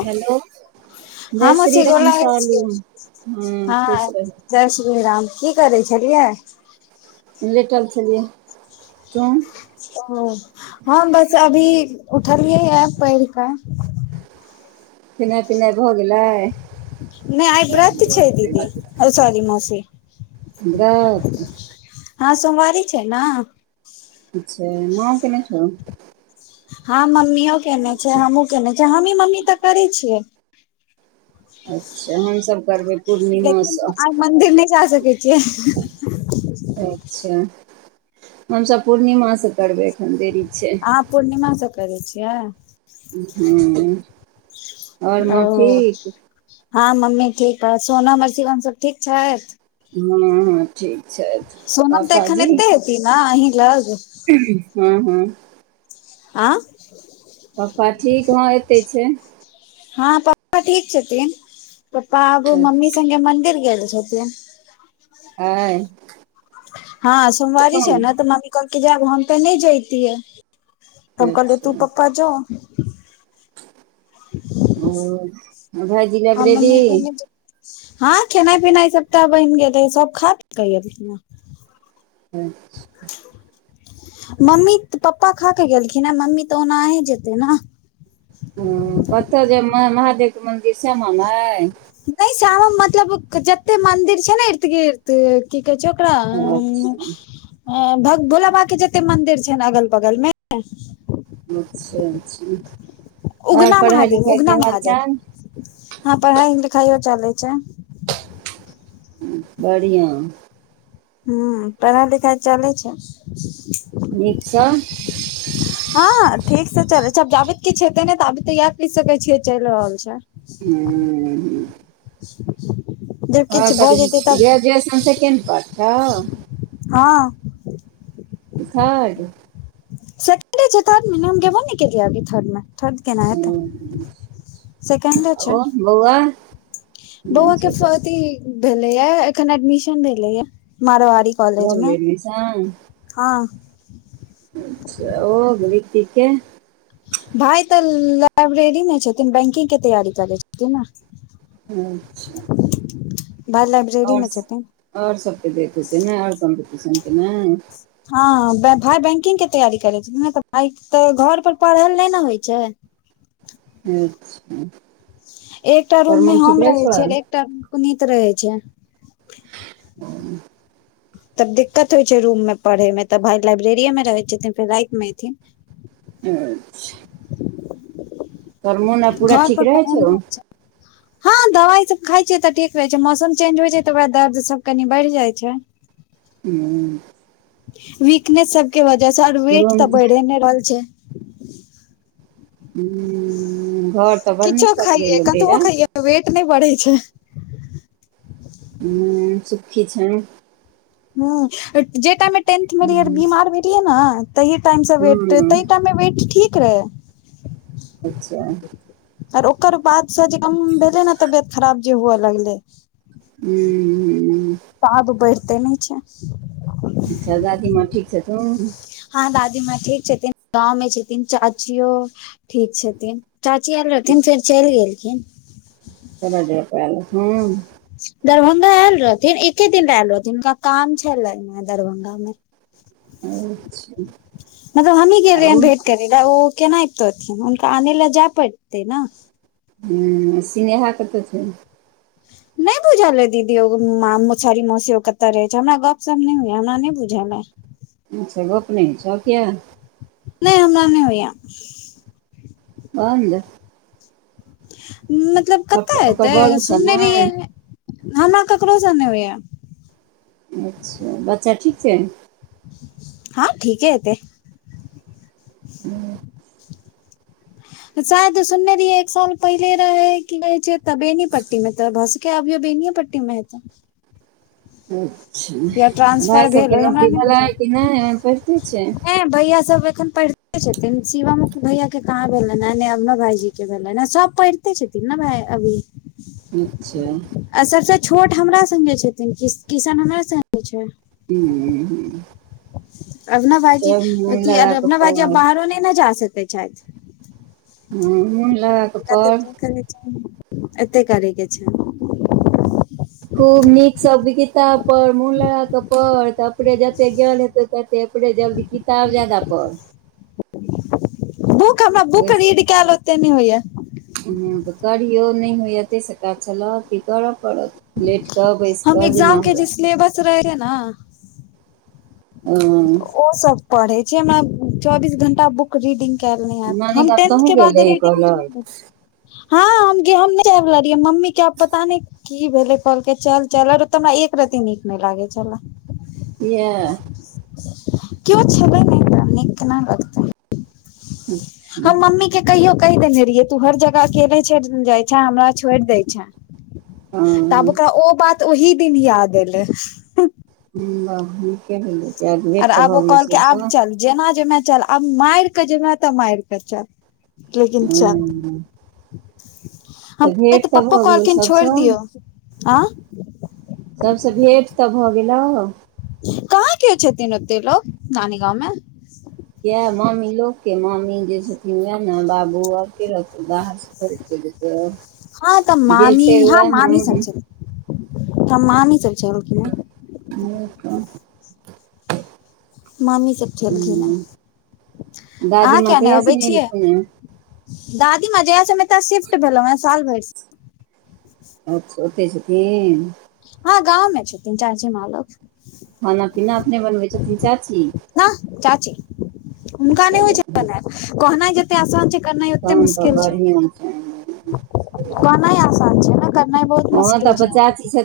Hello. हँ जय श्री मौसी गोर राम लागै छी सालू। हँ खुश रहु। जय श्री राम। की करै छलियैयै? लेटल छलियै। तूम? ओ। हम बस अभी उठलियैयै पैइढ़ कऽ। खेनाइ पिनाइ भऽ गेलै? नय आइ ब्रत छै दीदी। ओ सॉरी मौसी। व्रत? हँ सोमवारी छै न। अच्छा। मां केने छौ? हँ मम्मीयो केने छै। हमहुँ केने छि। हमही मम्मी तऽ करे छियै। अच्छा हमसभ करबै पूर्णिमासँ। मन्दिर नय जा सकै छियै? अच्छा। हमसब पूर्णिमा स करबे अख्खन देरी छै। आं पूर्णिमा सब करै छियै? उहूं। ओ हँ मम्मी ठीक ह। सोनम अर् शिवम सब ठीक छै? हँ-हं ठीक छैथ। सोनम तऽ एख्खन एत्ते हेती ने अहीं लग? हँ -हँ आँ- पप्पा ठीक? हं एत्तै छै। हँ पप्पा ठीक छथिन। पप्पा आब मम्मी सङ्गे अच्छा मंदिर गेल छथिन। आय? हँ सोमवारी छै ने तऽ मम्मी कहलकै जैब हम तऽ नय जैतियैऽ। हम कहलियै तू अच्छा पप्पा जो। [unintelligible] ओ - भेज हम मम्मी [unintelligible] हँ खेनाइ -पिनाइ सबटा बैन गेलय। सब खा-पीक एलखिना। [inaudible] मम्मी -पप्पा खाके गेलखिने। मम्मी तऽ ओनाहे जेतै नऽ? हं। कत्त जेमां महादेवके मन्दिर श्यामा माय? नय श्यामा मतलब क-जत्ते मंदिर छै ने इर्तगिर्त तऽ की कहै छै ओकरा अम्- अच्छा हं भक्भोला बाबाक के जत्ते मंदिर छैन अगल बगल मे अच्छा- अच्छा। और उगना पढ़ाइ- महादेव लिखाइ के उगना हाल महादेव चाल? हँ पढ़ाई -लिखाइयो चलय छै। बढ़िआं ह पढ़ाई लिखाइ चलै छै। नीक झें। हँ ठीक से चलै छै जाब त किछु हेते ने ताबित ते इयाह कह सकै छियै चइल रहल छै। उन [unintelligible] हँ त तऽ जेतै तब जै -जै सुनतो सै ने करतो। हँ थर्ड सेकंडे छै, हम गेबो ने केलीयै अभी थर्ड मे केना हेतै सेकेंडे ह छै ओ बौआ नाम बौआ के छै ओकर सती भेलए एखन एडमिशन भेले य मारवड़ी कॉलेज भऽ गेलै मे एडमिशन हँ अच्छा ओ रितिक के भाय तऽ लाइब्रेरी मे छथिन बैंकिंग के तैयारी करे छथिन नऽ अच्छा [unintelligible] आओरस छथिन आओर सबके देख हेतै ने आओर कम्पटिशन के ने, हँ भाय बैंकिंग के तैयारी करे छै, ने भाय तऽ घर पर पढ़ल नै न होइ छै। अच्छा एकटा रूम मे करमोन ठीक हम रहै रहे छौ छिये, एकटा रूम मे पुनीत रहै छै। [unintelligible] तब दिक्कत होइ छै रूम मे पढ़े मे तऽ, भााय लाइब्रेरि मे रहै छथिन, फेर राइत मे एयथिन। अच्छा तोहर मोन आब पूरा घर पर ठीक रहै पढ़ल छौ। नहि होइ छै हँ दवाइसभ खाइ छियै तऽ, ठीक रहैत छै, मौसम चेंज होइ छै तऽ, ओहे दर्दसभ कनि बढ़ि जाइत छै। हूँ वीकनेस सब के वजह स, और वेट रूम तऽ बढ़ै नहि रहल छै। हम्म घर तऽ बड़ नीक किछो खाइये पकड़ेलहु कतबो डेरा [unintelligible] खाइये वेट नई बढ़ै छै। हम्म सुखी छै। हम्म जे टाइमे टेंथ मे रहिऐ और बीमार भेलियै न तहि टाइम से वेट तह हूँ टाइम मे वेट ठीक रहे। अच्छा आर ओकर बाद सँ जे कम भेलै ने तबियत खराब जे हुए लगलै हम्म ता आब बइढ़ते नई छै। अच्छा दादी माॅं ठीक छथून? हँ दादी माँ ठीक छथिन, गाम में छथिन चाचियो ठीक छथिन। चाची आयल रहथिन, फेर चइल गेलखिन करज पल [unintelligible] दरभंगा आयल रहथिन एके दिन लय आयल रहथिन हुनका काम छलईन दरभंगा मे, अच्छा [inaudible] मगर हमहीं गेल आउ रहिएन भेंट करे लऽ। ओ केना अबतोथिन हुनका आनै लए जाय पड़तै न? हम्म सिनेहा कतऽ छै? नहि नहि बुझल है दीदी ओ म मूसरी मौसी कतऽ रहै छै हमरा गप सप नहि होय हमरा नहि बुझल अइ। अच्छा गप नहिइ होय छौ कियाऽ? नहि हमरा नहि होइया। बंद मतलब ओकर कतऽ ओकर एतै बड़ ओसभ सुनने रहियै नहि हमरा ककरो स नहि होयऽ। अच्छा बच्चा ठीक छै? हँ ठीके हेतै। शायद सुनने रहिये एक साल पहिले रहे कीे कहै छ तऽ बेनी पट्टी में तऽ भ क अभि अ बेनीयेपट्टी मे हतैऽ या अच्छा भाइ ट्रांसफर भेल सबके होय हमरा नौकरी भेलै कि नहि? अखन पढ़िते छै? ह भैया सब एखन पढ़ते। छथिन शिवमो भैया के कहाँ भेलनि हैं ने अरनव भाईजी के भेलनि हेँ सभ पइढ़ पैढ़ते छथिन ने भाय अभी। नीक छै। आ सबसे छोट हमरा संगे छथिन किस किशन हमरा संगे छै। [unintelligible] अरनव भाईजी सब मोन अथी लगा कऽ अरनव भाईजी आब पढ़ बाहरो नहि ने जा सकैत छथि [unintelligible] हिनका त जे केनाय छैन एते करैके छैन। खूब नीक स बगीता पढ़ मुन लगा के पढ़ त अपने जते ज्ञान हेतौ। ततेे अपने जल्दी किताब जादा पढ़ बुक हमरा बुक ओहिस रीड कैल ओते नहि होइया। तऽ करियौ नहि होइए तहिसँ काज चलत की करब पड़त लेट कऽ बैस कऽ जेना हुए। रह रह न [unintelligible] हँ ओ सब पढ़े छै हमरा चौबीस घंटा ब रिडिंग कैल नय ऐत नानी हम गाम टेन्थ तहूँ के गेल बाद रही रिडिंग कहलक झोइड [unintelligible] हम जे हम नय सैह लागइ यऽ मम्मी के आब पता नहि। की भेलै कहलकै चल -चल और ओतऽ हमरा एक रती नीक नहि लागै छलय। कियाऽ? किओ छलै नहि त नीक केना लगितय। हू [inaudible] हम मम्मी के कहियो कहि देने रहिये तू हर जगह अकेले छ जाइ छे हमरा छोड़ि देय छे। तऽ आब हँ ओकरा ओ बात ओहिी दिन याद एलै। ब ठीके होै पाज आर भेट तऽ आब भऽ ओ गेलै कहलकै आब सबसँ। चल जेना जेमे चल आब मार के जेमे तऽ मार के चल लेकिन हू चल हम तऽ पप्पो भऽ गेलौ कहलखिन छोड़ि सबसँ दियौ आँ सभसँ भेँट तऽ भऽ गेलहु। कहाँ किओ छथिन ओते लोकोग नानी गांवमे। यह मामी लोक के मामी जे छथिन वएह ने बाबू आर के रहतै। [unintelligible] हँ तऽ जे मामी छै हँ वएह ने मामी सब छै त मामी सब छैलखिन। [inaudible] मामी सब छलखिन हे, हूँ दादी अहाँ माँ किया ने कहिया सँ अबै नहि छियै। एलखुन हेँ दादी मां जहिया से ह एतऽ शिफ्ट भेलौ हे, साल भैर से। अच्छा ओते छथिन। हँ गाँवमें छथिन चाचीमाॅं लग। खाना- पीना अपने बनबै छथिन चाची। नह चाची, हुनका नै होइ चलू छैन बनैल, कहनै ज तै आसान छै, करनाय ओतै तहन तऽ मुश्किल छै। बढ़िआँ छै कहनाय आसान छै ने, करनाइ बहुत मुश्किल छै।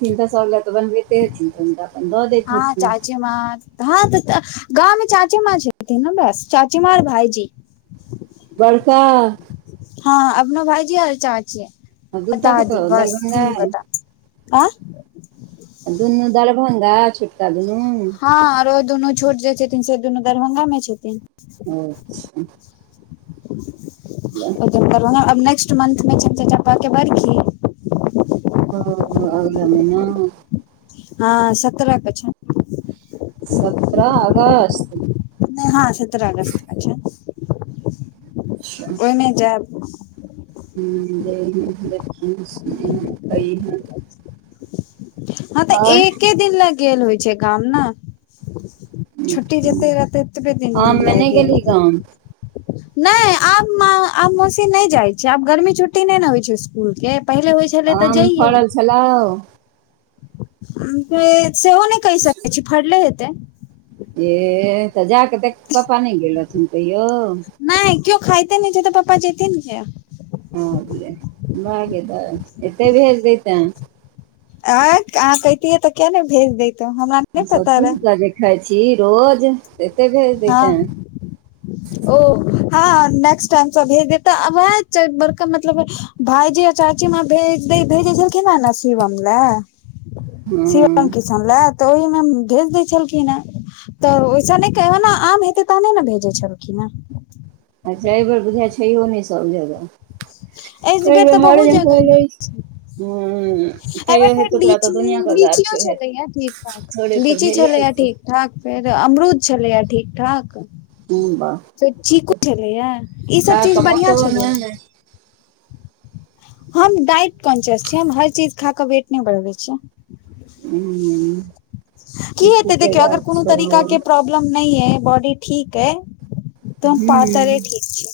हिनक सब लऽ तऽ बनबैतै हेथिन, तहैन तऽ। अपन दऽ दैत हँ हेथिन चाचीमाॅं। हँ तऽ गाँव में चाची माँ छथिन ने बस, चाचीमाॅं और भाईजी। बड़का। हँ अपना भाईजी और चाची। आ दूटा कतऽ दादी बस दरभंगा तीन गोटा। दुनू दरभंगा छुटका दुनू? हँ आरो दुनू छोट जे छथिन, से दुनू दरभंगा मे छथिन। अच्छा! नेक्सट मंथ में छैन चाचा के बर्षी। ओ अगला महिना। हँ सत्रह के छैन। सत्रह अगस्त। नै हँ सत्रह अगस्त के छैन, अच्छा ओएमे जायब। [unintelligible] हँ तऽ आओर एके दिन लऽ गेल होइ छै गाम ने। छुटी जेत रहते ओतबे दिन आममे लाय नहि जेबै गेलही ने। गाम नै आब आब माॅं, मौसी नै जाइ छैयै। आब गर्मी छुट्टी नै ने होइ छै इसकुल के पहिले होइ छै आम फड़ल छलौ? सेहो नै कहि सकै छी, फड़ले हेतै। ए तऽ जााकऽ देख, पप्पा नै गेल लथुन कहियौ? नै केओ खाइते नहि छै तऽ पप्पा जेथिन किया। भऽ गेलै बाह गै दाय, एते भेज दैतैं‌। एह आहां कहतियै तऽ किया नै भेज देैतौं, हमरा नै सब पता चीज के रहे। जे खाइ छी रोज एते भेज हँ दैतैं। ओ हँ नेक्सट टाईम से भेज देब, तऽ वैह छैह बरका मतलब भाईजी और चाचीमाॅं भेजे द भेजै छलखिन हैं ने शिवम लऽ। हँ शिवम, किशन लैऽ। तऽ ओहिमे भेज दै छलखिन हेँ, तऽ ओएसे निक तऽ ओना आम हेतै तहने ने भेजै छलखिन हे। अच्छा एहिबेर बुझाइया छैहियो नै सब जगह। हे एहि बेर तऽ बहुत जगह [inaudible] हुं एहिबेर तैयो हे फेर तोरा तऽ लीची दुनिआ के गाछ लीचियो छै, छलैया थोड़े तऽ भेले हेतौ। हं फेर अमरुद छलैया ठीक-ठाक। हूँ वाह फेर चीकू छलैए हैं, इ सब खा चीज कऽ बढ़ियां मोटो छलै। नहि हम डाइट कॉन्सस छी, हम हर चीज खाके वेट नै बढ़बै छी। हूँ की चीकू हेतै के देखियौ अगर गाछ कोनो छौ तरीका के हूँ प्रॉब् लम नहि अय, बॉडी ठीक अय, त हम पातारे हँ ठीक छी,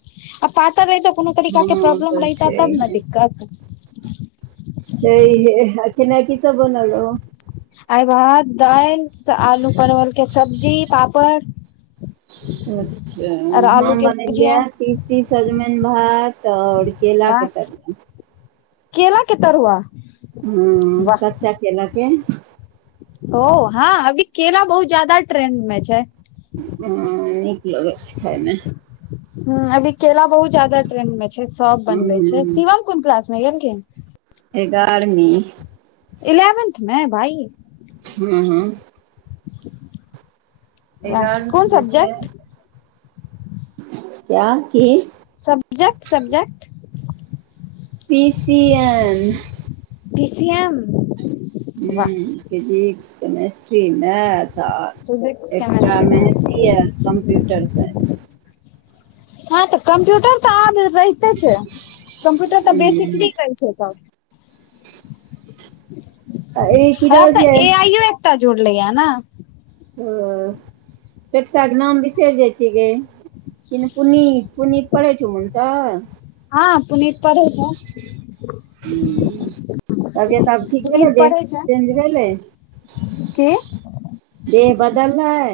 आ पातर रहितौ कोनो तरीका के प्रॉब्लम तऽ रहिते तब न छैहे दिक्कत। छैहे आ खेनाइ की सब बनल रहौ। आइ भात, दालि, स आलू परवल के सब्जी, पापड़। अच्छा, आर आलू हम के भुजिया बनेलिय‌ए तीसी सजमनि, भात आओर केला के वाह तरुआ केला के तरूआस हम्म कच्चा केलाके ओ हां अभी केेला बहुत ज्यादा ट्रेंड मे छै। हम्म नीक लगै छै खाइमे। हम्म अभी केला बहुत जादा ट्रेंड में छै, सब बनबै छै। हूँ शिवम कोन क्लासमे गेलखिन? एगारमी। इलेवेन्थमे भाइ। हँ-हँ वाह एगारह कोन त छै। सब्जेक्ट क्या की subject subject P C N P C M वाह हम्म फिजिक्स, केमेस् ट्री, मैथ आ फिजिक्स एक्स्ट्रा केमेस्ट्री मे math C S computer science. हँ त कंप्यूटर त आब रहिते छै, कम्प्यूटर तं बेसिकली रहै छै सब। आ ई की आब रहै त छै ए आइयो एकटा जुड़लै या न। हंऽ एकटाके नाम बिसरि जाइ छियइ गय। ‌कि न पुनीत-पुनीत पढ़ै छौ मुन सऽ। हँ पुनीत पढ़ै छै। तबियत आब ठीक भेलै पुनीत देह पढ़ै छै। चेंज भेलै कि देह बदललै।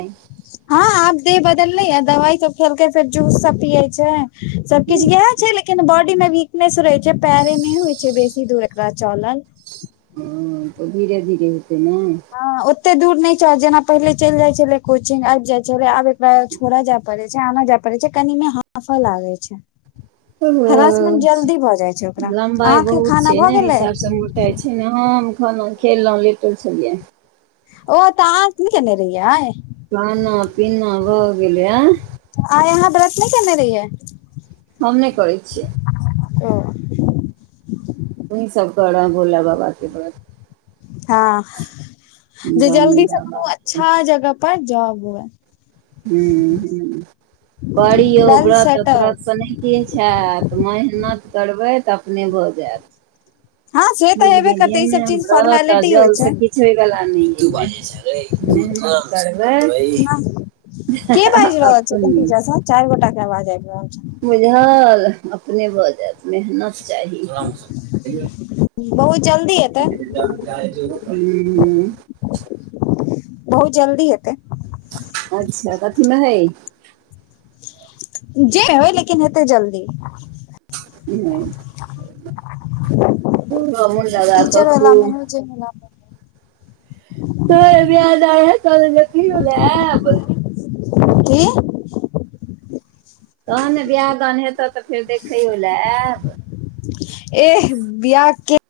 हँ आब देह बदललै यैं, दवाई सब खेलकै फेर जूस सब पिये छै, सब किछ इएह अच्छा छै ले किन बॉडी मे वीकनेस रहै छै, पैरे नै होइ छै बेसी दूर एकरा चलल। ओ धीरे धीरे हेतै ने। हं ओते दूर नहि च जेना पहिले चलि जाइ छलै कोचिंग, आबि जाइ छलै, आब एकरा छोड़ऽ जाए पड़ै छै आनऽ जाए पड़ै छै, कनीने हांफ लागै छै। ह्रासमेंट जल्दी भ जाइ छै ओकरा, अहाँके खाना भ गेलै। जाए छी ने, हम खाना खेलहुँ लेटल छलियैए। ओ त अहाँ की खेने रहिअइ आइ। खाना पीना भ गेलै ऐं आइ अहाँ व्रत नहि केने रहिअइ। हम नहि करै छियै। ओ तुहीं सब करऽ भोला बाबाके ब्रत। हँ जे दानी जल्दी स कोनो बाबाके अच्छा जगह पर जॉब हुए। हम्म-हम्म पढ़ियौ वेल ब्रत आ सेटल त्रत स नहि किछ हैत, मेहनत करबै त अपने भ जायत। हँ से बुइझ तऽ हेबे गेलियै करतै ई ने सब हम चीज व्रत आ फॉर्मेलिटी होइ जल छै स किछ [unintelligible] हय बला नय अय। पढबें अपने चाइर गोटाके आवाज आइब रहल छै। बुझल अपने भऽजैत मेहनत चाहि- छै बहुत जल्दी एतै [unintelligible] [unintelligible] बहुत जल्दी हेतै। अच्छा। कथीमे हइ? जे होय लेकिन हेतै जल्दी। मोन [unintelligible] लगा कऽ टीचर वाला मे खूब होय जे बला मे [unintelligible] [unintelligible] की? तहन ने बियाह दान हेतऽतऽ फेर देखैयोलै ऐब। एह बिआ के